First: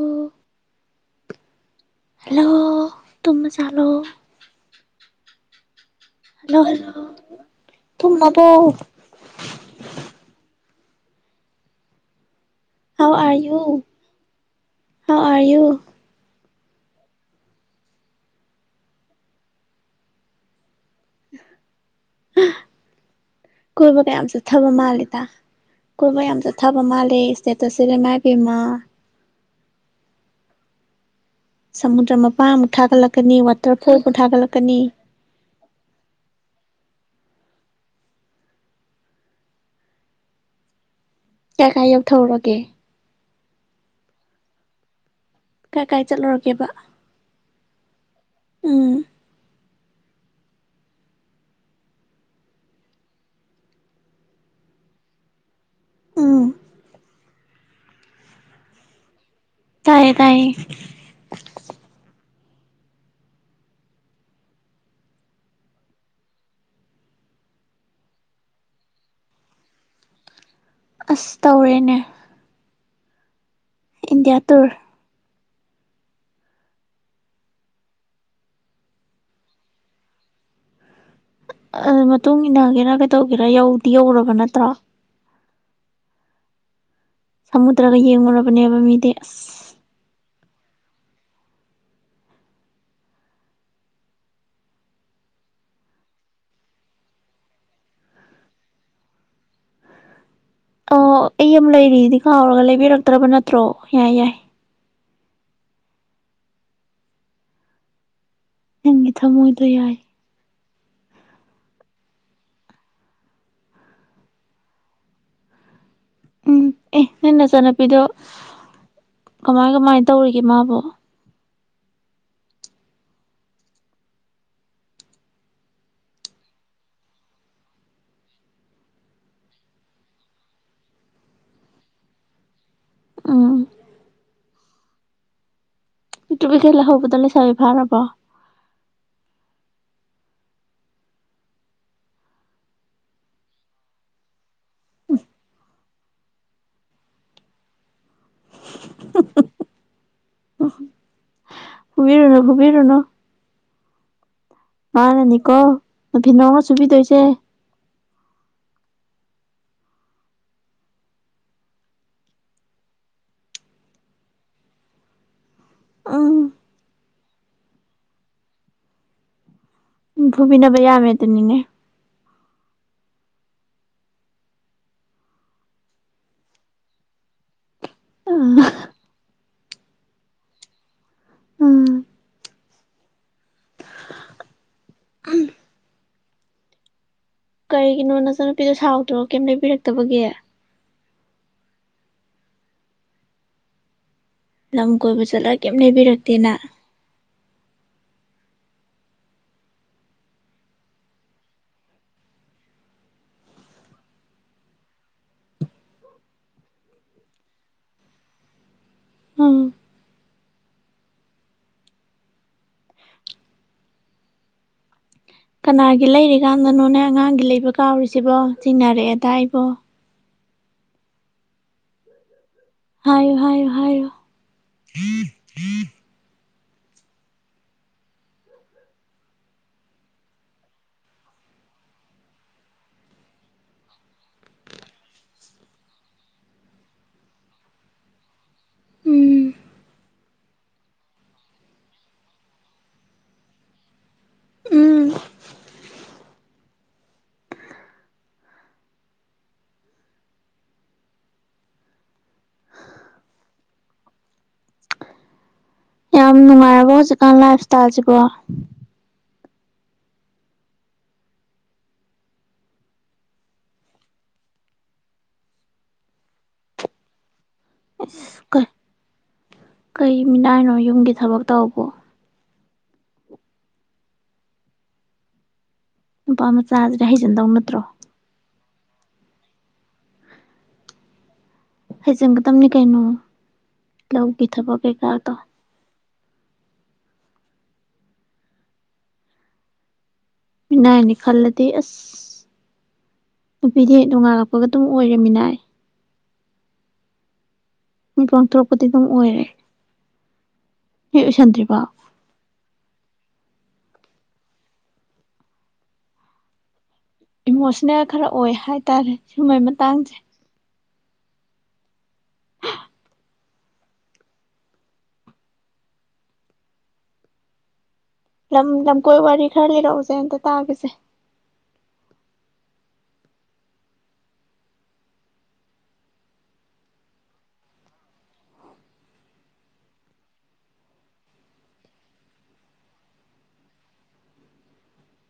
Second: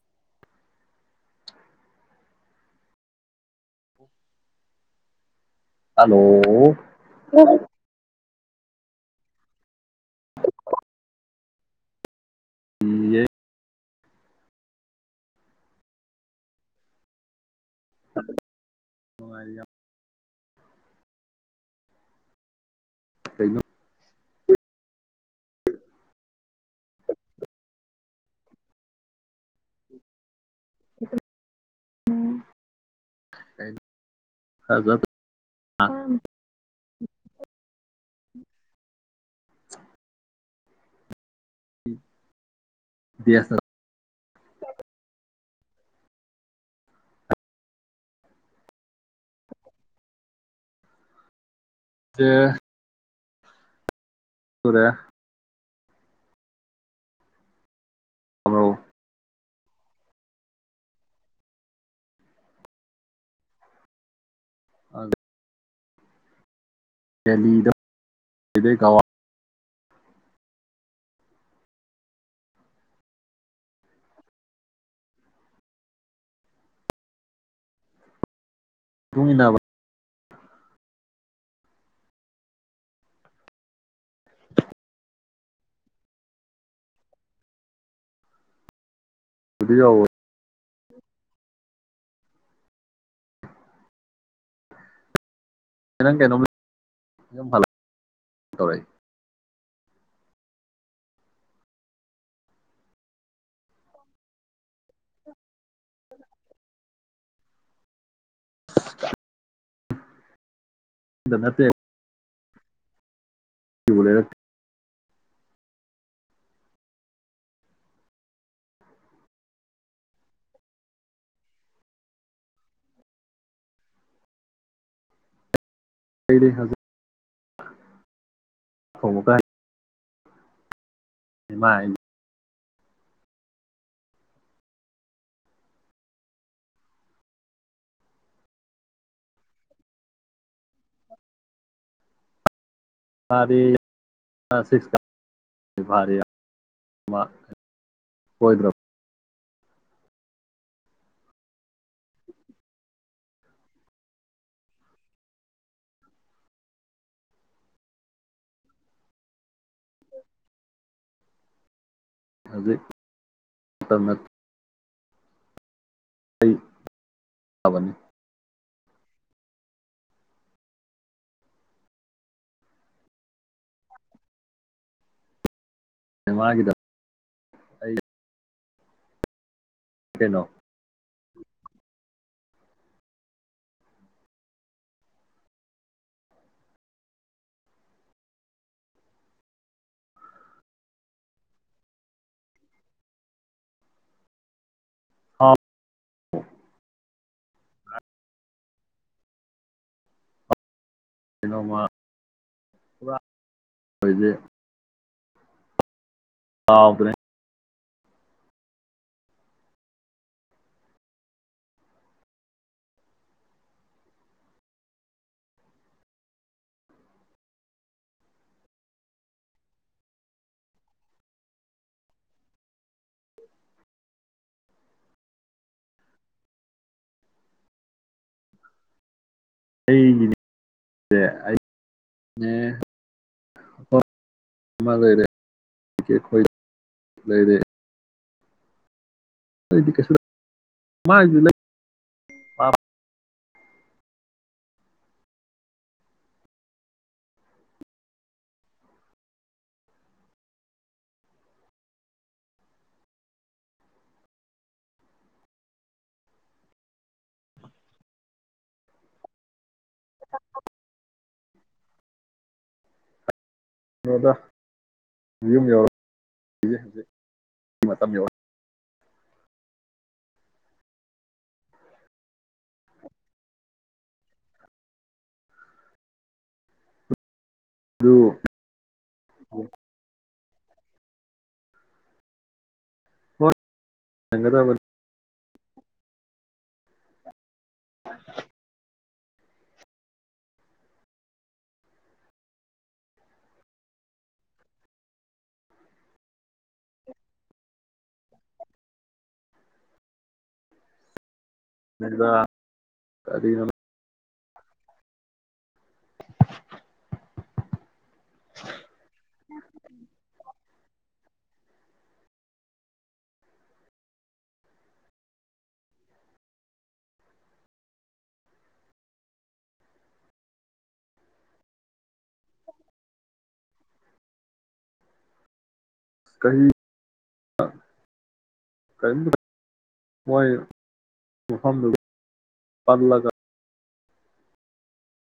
ꯑ ꯍꯜꯂꯣ ꯇꯨꯁ ꯆꯥꯂꯨ ꯁ ꯍꯜꯂꯣ [inaudible] ꯍꯥꯎꯌꯨ ꯍꯥꯎꯌꯨ ꯅꯨꯡꯉ ꯀꯩꯅꯣ [inaudible] ꯀꯕ ꯀꯥꯏ ꯑꯝ ꯆ ꯊꯕ ꯃꯥꯜꯂꯦ ꯀꯣꯏꯕ ꯌꯥꯝ ꯆꯠ ꯊꯥꯕ ꯃꯥꯜꯂꯦ ꯏꯁꯇꯦꯇꯠꯁꯤꯗ ꯏꯃꯥ [unintelligible] ꯁꯃꯨꯗ꯭ꯔ ꯃꯄꯥꯟꯕꯨꯨ ꯊꯥꯒꯠꯂꯛꯀꯅꯤ ꯀꯩꯅꯣ ꯋꯥꯇꯔꯐꯣꯜꯕꯨ ꯊꯥꯒꯠꯂꯛꯀꯅꯤ ꯎ ꯀꯌꯥ ꯀꯥꯏ ꯌꯧꯊꯔꯒꯦ ꯗꯤꯌꯥꯁ ꯀꯥꯏ ꯀꯥꯏ ꯆꯠꯂꯨꯔꯒꯦꯕ ꯎꯝ ꯑ ꯇꯨꯔꯦ ꯎꯝ ꯍꯂꯣ ꯇꯥꯌꯦ ꯇꯥꯌꯦ ꯑꯗ [inaudible] ꯑꯁ ꯇꯧꯔꯦꯅꯦ ꯏꯟꯗꯤꯌꯥ ꯇꯨꯔ ꯇꯨꯡ ꯏꯟꯅꯥꯕ ꯑꯗꯨ ꯃꯇꯨꯡ ꯏꯟꯅꯒꯦꯔꯥ ꯀꯩꯗꯧꯒꯦꯔ ꯌꯧꯗꯤ ꯌꯧꯔꯕ ꯅꯠꯇ꯭ꯔ ꯁꯃꯨꯗ꯭ꯔꯒ ꯌꯦꯡꯉꯨꯔꯕꯅꯦꯕ ꯃꯤꯗꯤ ꯑꯁ ꯌꯧꯔꯦ ꯅꯪ ꯀꯩꯅꯣꯝ ꯌ ꯐ ꯇꯧꯔꯛꯏ ꯑꯣ ꯑꯩ ꯑꯃ ꯂꯩꯔꯤꯗꯤ ꯀꯥꯎꯔꯒ ꯂꯩꯕꯤꯔꯛꯇ꯭ꯔꯕ ꯅꯠꯇ꯭ꯔꯣ ꯌꯥꯏ ꯌꯥꯏ ꯅꯪꯒꯤ ꯊꯃꯣꯏꯗꯣ ꯌꯥꯏ ꯅꯠꯇꯦ ꯕꯨꯔ ꯎꯝ ꯑꯦ ꯅꯪ ꯅꯆꯥꯟꯅꯨꯄꯤꯗꯣ ꯀꯃꯥꯏ ꯀꯃꯥꯏꯅ ꯇꯧꯔꯤꯒꯦ ꯃꯥꯕꯣ ꯑꯩꯅ ꯍꯧꯖꯤꯛ ꯍꯣꯡꯃ ꯀꯥꯏ ꯏꯃꯥꯏ ꯎꯝ ꯄꯤꯛꯇ꯭ꯔꯨ ꯄꯤꯛꯈꯩ ꯂꯩꯍꯧꯕꯗꯨ ꯂꯩꯁꯥꯕꯤ ꯐꯥꯔꯕꯣ ꯐꯥꯔꯤ ꯀꯂ꯭ꯁ ꯁ꯭ꯔꯤꯁ ꯀꯔꯦ ꯃꯥ ꯐꯨꯕ ꯁꯣꯏꯗ꯭ꯔꯕ ꯐꯨꯕꯤꯔꯨꯅꯣ ꯐꯨꯕꯤꯔꯨꯅꯣ ꯃꯥꯅꯅꯤꯀꯣ ꯅꯐꯤ ꯅꯔꯣꯜ ꯁꯨꯕꯤꯗꯣꯏꯁꯦ ꯍꯧꯖꯤꯛ ꯎꯝ ꯑꯩ ꯇꯥꯕꯅꯤ ꯎꯝ ꯐꯨꯕꯤꯅꯕ ꯌꯥꯝꯃꯦ ꯑꯗꯨꯅꯤꯅꯦ ꯃꯥꯒꯤꯗꯃꯛ ꯑꯩ ꯂꯩ ꯀꯩꯅꯣ ꯎꯝ ꯀꯩꯒꯤꯅꯣ ꯅꯆꯟꯅꯨꯄꯤꯗꯣ ꯁꯥꯎꯗ꯭ꯔꯣ ꯀꯩꯝ ꯂꯩꯕꯤꯔꯛꯇꯕꯒꯦ ꯂꯝ ꯀꯣꯏꯕ ꯆꯠꯂꯒ ꯀꯩꯝ ꯂꯩꯕꯤꯔꯛꯇꯦꯅ ꯀꯩꯅꯣꯃ ꯄꯨꯗꯤ ꯀꯥꯎꯒ꯭ꯔꯦ ꯎꯝ ꯀꯅꯥꯒꯤ ꯂꯩꯔꯤꯀꯥꯟꯗꯅꯣꯅꯦ ꯑꯉꯥꯡꯒꯤ ꯂꯩꯕ ꯀꯥꯎꯔꯤꯁꯤꯕꯣ ꯆꯤꯡꯅꯔꯛꯑꯦꯗ ꯑꯩꯕꯣ ꯍꯥꯏꯣ ꯍꯥꯏꯣ ꯍꯥꯏꯣ ꯑꯩꯒꯤ ꯂꯩꯔꯦꯈ ꯂꯩꯔꯦ ꯎꯝ ꯑꯗꯨꯗꯤꯛꯀ ꯃꯥ ꯏ ꯂꯩ ꯎꯝ ꯌꯥꯝ ꯅꯨꯡꯉꯥꯏꯔꯕ ꯍꯧꯖꯤꯛꯀꯥꯟ ꯂꯥꯏꯞ ꯏꯁꯇꯥꯏꯜꯁꯤꯕꯣ [unintelligible] ꯅꯣꯗ ꯌꯌꯨꯝ ꯌꯥꯎꯔꯛ ꯏꯁ ꯀ ꯀꯩ ꯃꯤꯅꯥꯏꯅꯣ ꯌꯨꯝꯒꯤ ꯊꯕꯛ ꯇꯧꯕꯧꯕꯣ ꯄ ꯃ ꯆꯥꯖꯔꯍꯤꯖꯗ ꯎꯅꯇ ꯑꯗꯨꯣ ꯍꯩ ꯆꯪꯒ ꯇꯝꯅꯤ ꯀꯩꯅꯣ ꯍꯣꯏ ꯂꯧꯒꯤ ꯊꯕꯛ ꯌꯦꯡꯒꯗꯕꯅꯤꯗ ꯀꯩꯀꯥꯗ ꯑ ꯃꯤꯅꯥꯏꯅꯤ ꯈꯜꯂꯗꯤ ꯑꯁ ꯅꯨꯄꯤꯗꯤ ꯣꯡꯉꯥꯜꯔꯛꯄꯒ ꯑꯗꯨꯝ ꯑꯣꯏꯔꯦ ꯃꯤꯅꯥꯏ ꯃꯤ ꯄꯥꯡꯊꯣꯔꯛꯄꯗꯤ ꯑꯗꯨꯝ ꯑꯣꯏꯔꯦ ꯍ ꯑꯣꯏꯁꯟꯗ꯭ꯔꯤ ꯃꯗꯨꯒ ꯀꯗꯅ ꯏꯃꯣꯁꯅꯦꯜ ꯈꯔ ꯑꯣꯏ ꯍꯥꯏ ꯇꯔꯦ ꯁꯤꯨꯝꯕꯩ ꯃꯇꯥꯡꯁꯦ ꯂꯝ ꯂꯝꯀꯣꯏ ꯋꯥꯔꯤ ꯈꯔ ꯂꯩꯔꯛꯎꯁꯦ ꯑꯟꯇ ꯇꯥꯈꯤꯁꯦ ꯀ ꯀ ꯃꯂ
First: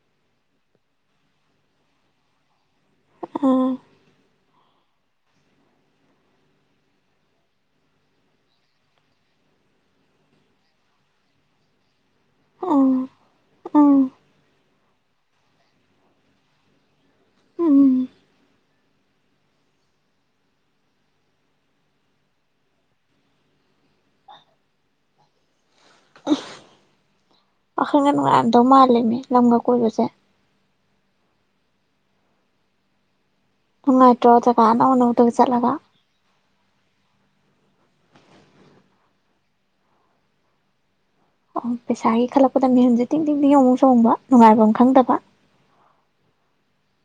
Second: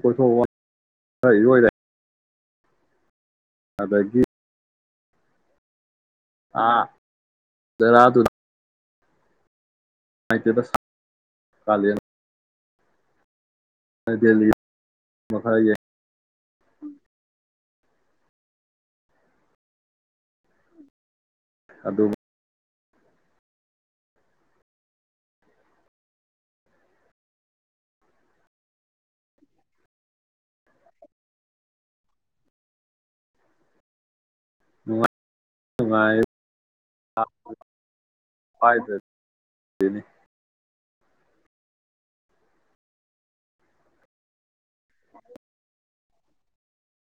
ꯣꯏꯊ ꯑꯥ ꯑꯗꯨꯗꯒꯤ ꯑꯥ ꯔ ꯑꯗꯨ ꯍꯥꯏꯥꯏꯇꯗ ꯀꯥ ꯑ ꯃ ꯗꯜꯂꯤ ꯃꯈꯊꯥꯏ ꯎꯝ ꯑꯗꯨ ꯄꯥꯈꯜꯒ ꯉꯥꯟꯗꯧ ꯃꯥꯜꯂꯦꯅꯦ ꯂꯝꯒ ꯀꯣꯏꯕꯁꯦ ꯎꯉ ꯆꯀꯅ ꯎꯅꯇꯒ ꯆꯠꯂ ꯅꯤ ꯑꯣ ꯄꯩꯁꯥꯒꯤ ꯈꯜꯂꯛꯄꯗ ꯃꯤꯍꯟꯁꯦ ꯇꯤꯡ ꯇꯤꯡ ꯇꯤꯡ ꯌꯦꯡꯉꯨ ꯆꯣꯡꯕ ꯅꯨꯡꯉꯥꯏꯕ ꯑꯃ ꯈꯪꯗꯕ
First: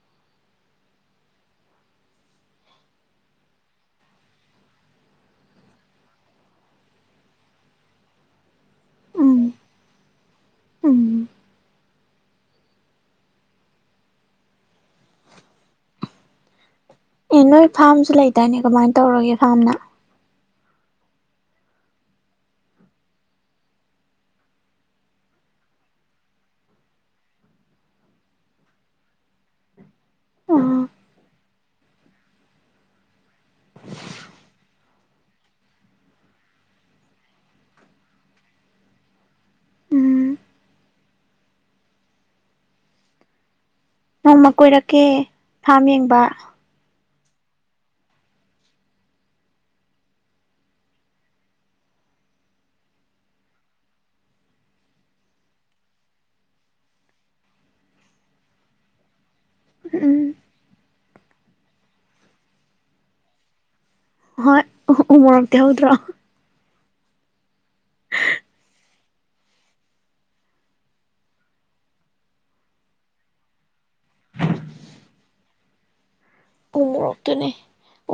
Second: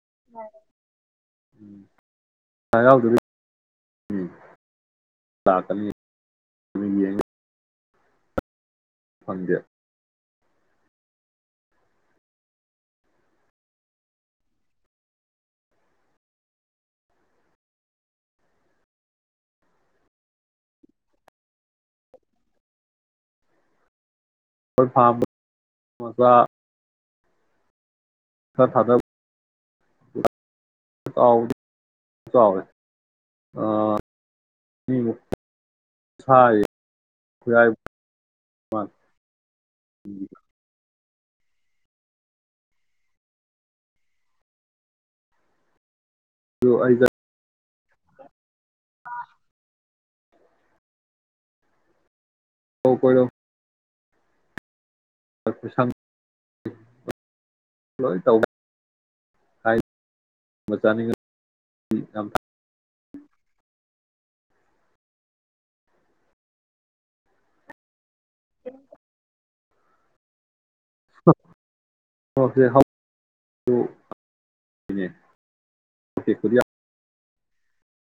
ꯝ ꯂꯥꯛꯀ ꯎꯝ ꯄꯟꯖ ꯎꯝ ꯑꯦ ꯅꯣꯏ ꯐꯥꯔꯝꯁꯨ ꯂꯩꯇꯅꯦ ꯀꯃꯥꯏꯅ ꯇꯧꯔꯒꯦ ꯐꯥꯔꯝꯅ ꯐꯥ ꯃꯖꯥ ꯎꯝ ꯈꯔ ꯊꯥꯗꯕꯋꯦ ꯎꯝ ꯁꯥꯏ ꯅꯣꯡꯃ ꯀꯣꯏꯔꯛꯀꯦ ꯊꯥꯝ ꯌꯦꯡꯕ ꯑꯩ ꯇꯔ ꯍꯥꯎ ꯀꯣ [unintelligible] ꯃꯅꯤꯡꯒ ꯎ ꯎꯝ ꯑꯝ ꯍꯣꯏ ꯎ ꯎ ꯃꯣꯔꯣꯛꯛꯇꯤꯍꯧꯗ꯭ꯔꯣ ꯎ ꯦꯅꯦ ꯦ ꯈꯨꯔꯤ ꯇꯅꯦ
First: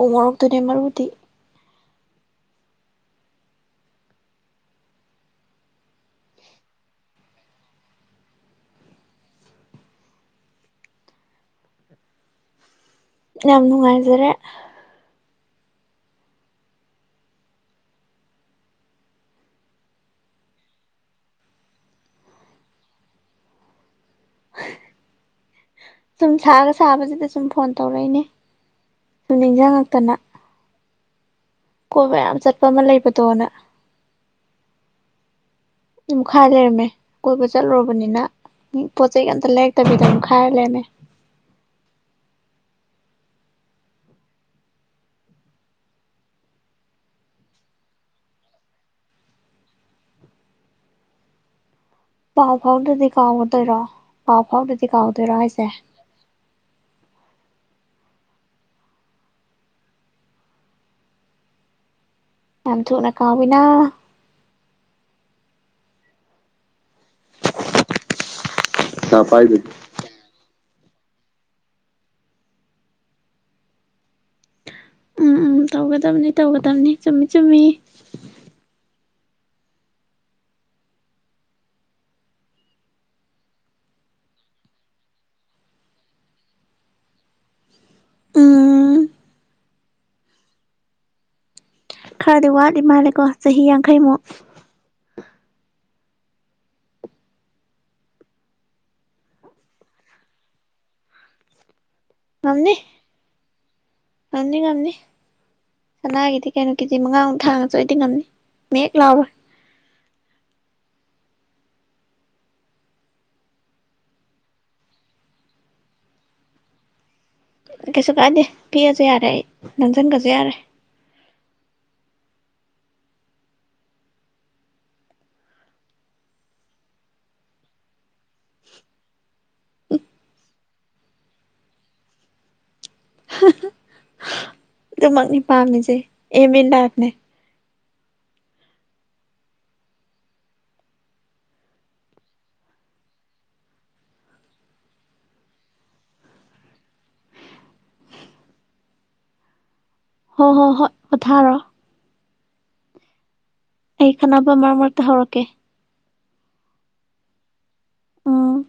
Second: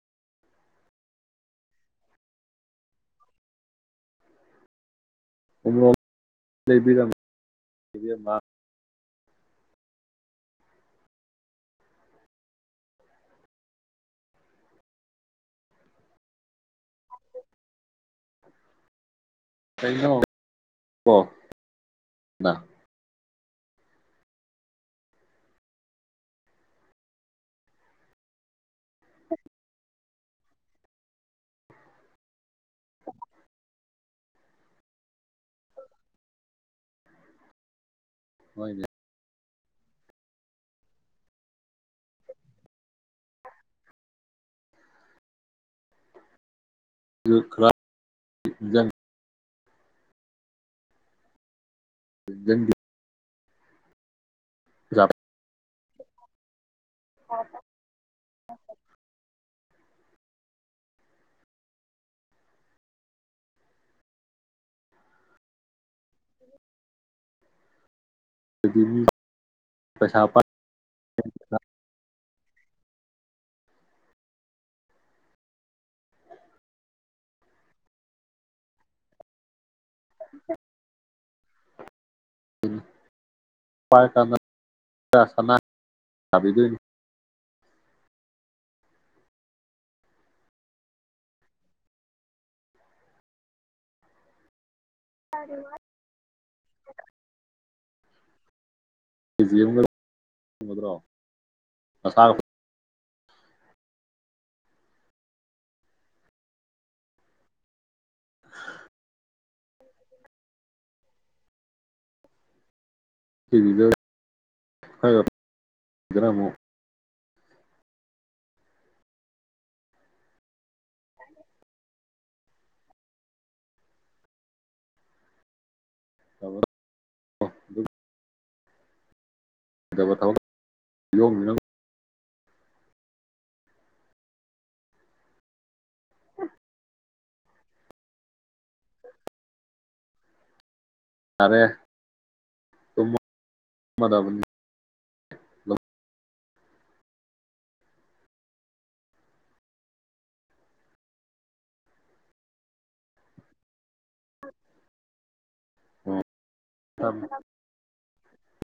ꯎꯃꯔꯛ ꯇꯅꯦ ꯃꯔꯔꯕꯨꯗꯤ ꯎꯣꯔꯔ ꯌꯥꯝ ꯌꯥꯝꯅꯅꯨꯡꯉꯥꯏꯗ꯭ꯔꯦ ꯀꯩꯅꯩꯅꯣꯣ ꯁꯨꯝ ꯁꯥꯒ ꯁꯥꯕꯁꯤꯗ ꯁꯨꯝ ꯐꯣꯟ ꯇꯧꯔꯛꯏꯅꯦ ꯁꯨꯝ ꯅꯤꯡꯁꯤꯡꯉꯛꯇꯅ ꯀꯣ ꯌꯥꯝ ꯆꯠ ꯑ ꯑꯃ ꯂꯩꯕꯗꯣꯅ ꯈꯥ ꯂꯩꯔꯝꯃꯦ ꯀꯣꯏꯕ ꯆꯠꯂꯨꯔꯕꯅꯤꯅ ꯎ ꯅꯣꯏꯅꯦ ꯄꯣ ꯆꯩ ꯀ ꯂꯩ ꯇꯕꯤꯗꯨ ꯈꯥꯏ ꯂꯩꯦꯃꯦ ꯑꯗꯨ ꯈꯔꯖꯪ ꯄꯥꯎ ꯅꯤꯡꯖꯪꯗꯦ ꯐꯥꯎꯅꯗꯤ ꯀꯥ ꯁꯠꯇꯔꯣ ꯄꯥꯎ ꯐꯥꯎꯗꯗꯤ ꯄꯩꯁꯥ ꯀꯥꯎꯗꯣꯏꯔꯣ ꯑꯩꯁꯦ ꯍ ꯍ ꯌꯥꯝ ꯊꯅꯀꯃꯤꯅꯥ ꯑꯗꯨꯒꯤ ꯄꯩꯁꯥ ꯄꯥꯏ ꯊ ꯎꯝ ꯎꯝ ꯇꯧꯒꯗꯝꯕꯅꯤ ꯇꯧꯒꯗꯕꯅꯤ ꯆꯨꯝꯃꯤ ꯆꯨꯝꯃꯤ ꯎꯝ ꯄꯥꯏꯔ ꯀꯥꯟꯗ ꯆꯥ ꯁꯅꯥ ꯁꯥꯕꯤꯗꯣꯏꯅꯤ ꯎꯝ ꯈꯔꯗꯤ ꯋꯥꯠꯂꯤ ꯃꯥꯜꯂꯦꯀꯣ ꯆꯍꯤ ꯌꯥꯡꯈꯩꯃꯨꯛ? [inaudible] ꯀꯦꯖꯤ ꯑꯃꯒ [inaudible] ꯉꯗ꯭ꯔꫭ ꯉꯝꯅꯤ ꯉꯝꯅꯤ ꯉꯝꯅꯤ ꯁꯅꯥꯒꯤꯗꯤ ꯀꯩꯅꯣ ꯀꯦꯖꯤ ꯃꯉꯥꯃꯨꯛ ꯊꯥꯡꯉꯁꯨ ꯑꯩꯗꯤ ꯉꯝꯅꯤ ꯃꯦꯛ ꯂꯥꯎꯔꯣꯏ꯫ ꯀꯦꯖꯤꯗ [unintelligible] ꯗꯅ ꯃꯨꯛ ꯀꯩꯁꯨ ꯀꯥꯗꯦ ꯄꯤꯔꯁꯨ ꯌꯥꯔꯦ ꯑꯩ ꯅꯝꯁꯤꯟꯒꯁꯨ ꯌꯥꯔꯦ ꯑꯕ ꯀꯣ ꯗꯨꯛ ꯗꯕ ꯊꯥꯕꯛ ꯌꯣ ꯃꯤ ꯅꯪ ꯍꯍ ꯑꯗꯨꯃꯛꯅꯤ ꯄꯥꯝꯃꯤꯁꯦ ꯑꯦꯝ ꯏꯟ ꯂꯥꯏꯐꯅꯦ ꯌꯥꯔꯦ ꯊꯨꯝ ꯃꯗꯕꯅꯤ ꯍꯣ ꯍꯣ ꯍꯣꯏ ꯄꯣꯊꯥꯔꯣ ꯑꯩ ꯈꯠꯅꯕ ꯃꯔꯛ ꯃꯔꯛꯇ ꯍꯧꯔꯛꯀꯦ [unintelligible] ꯑꯩ ꯈꯠꯅꯕ ꯑꯝ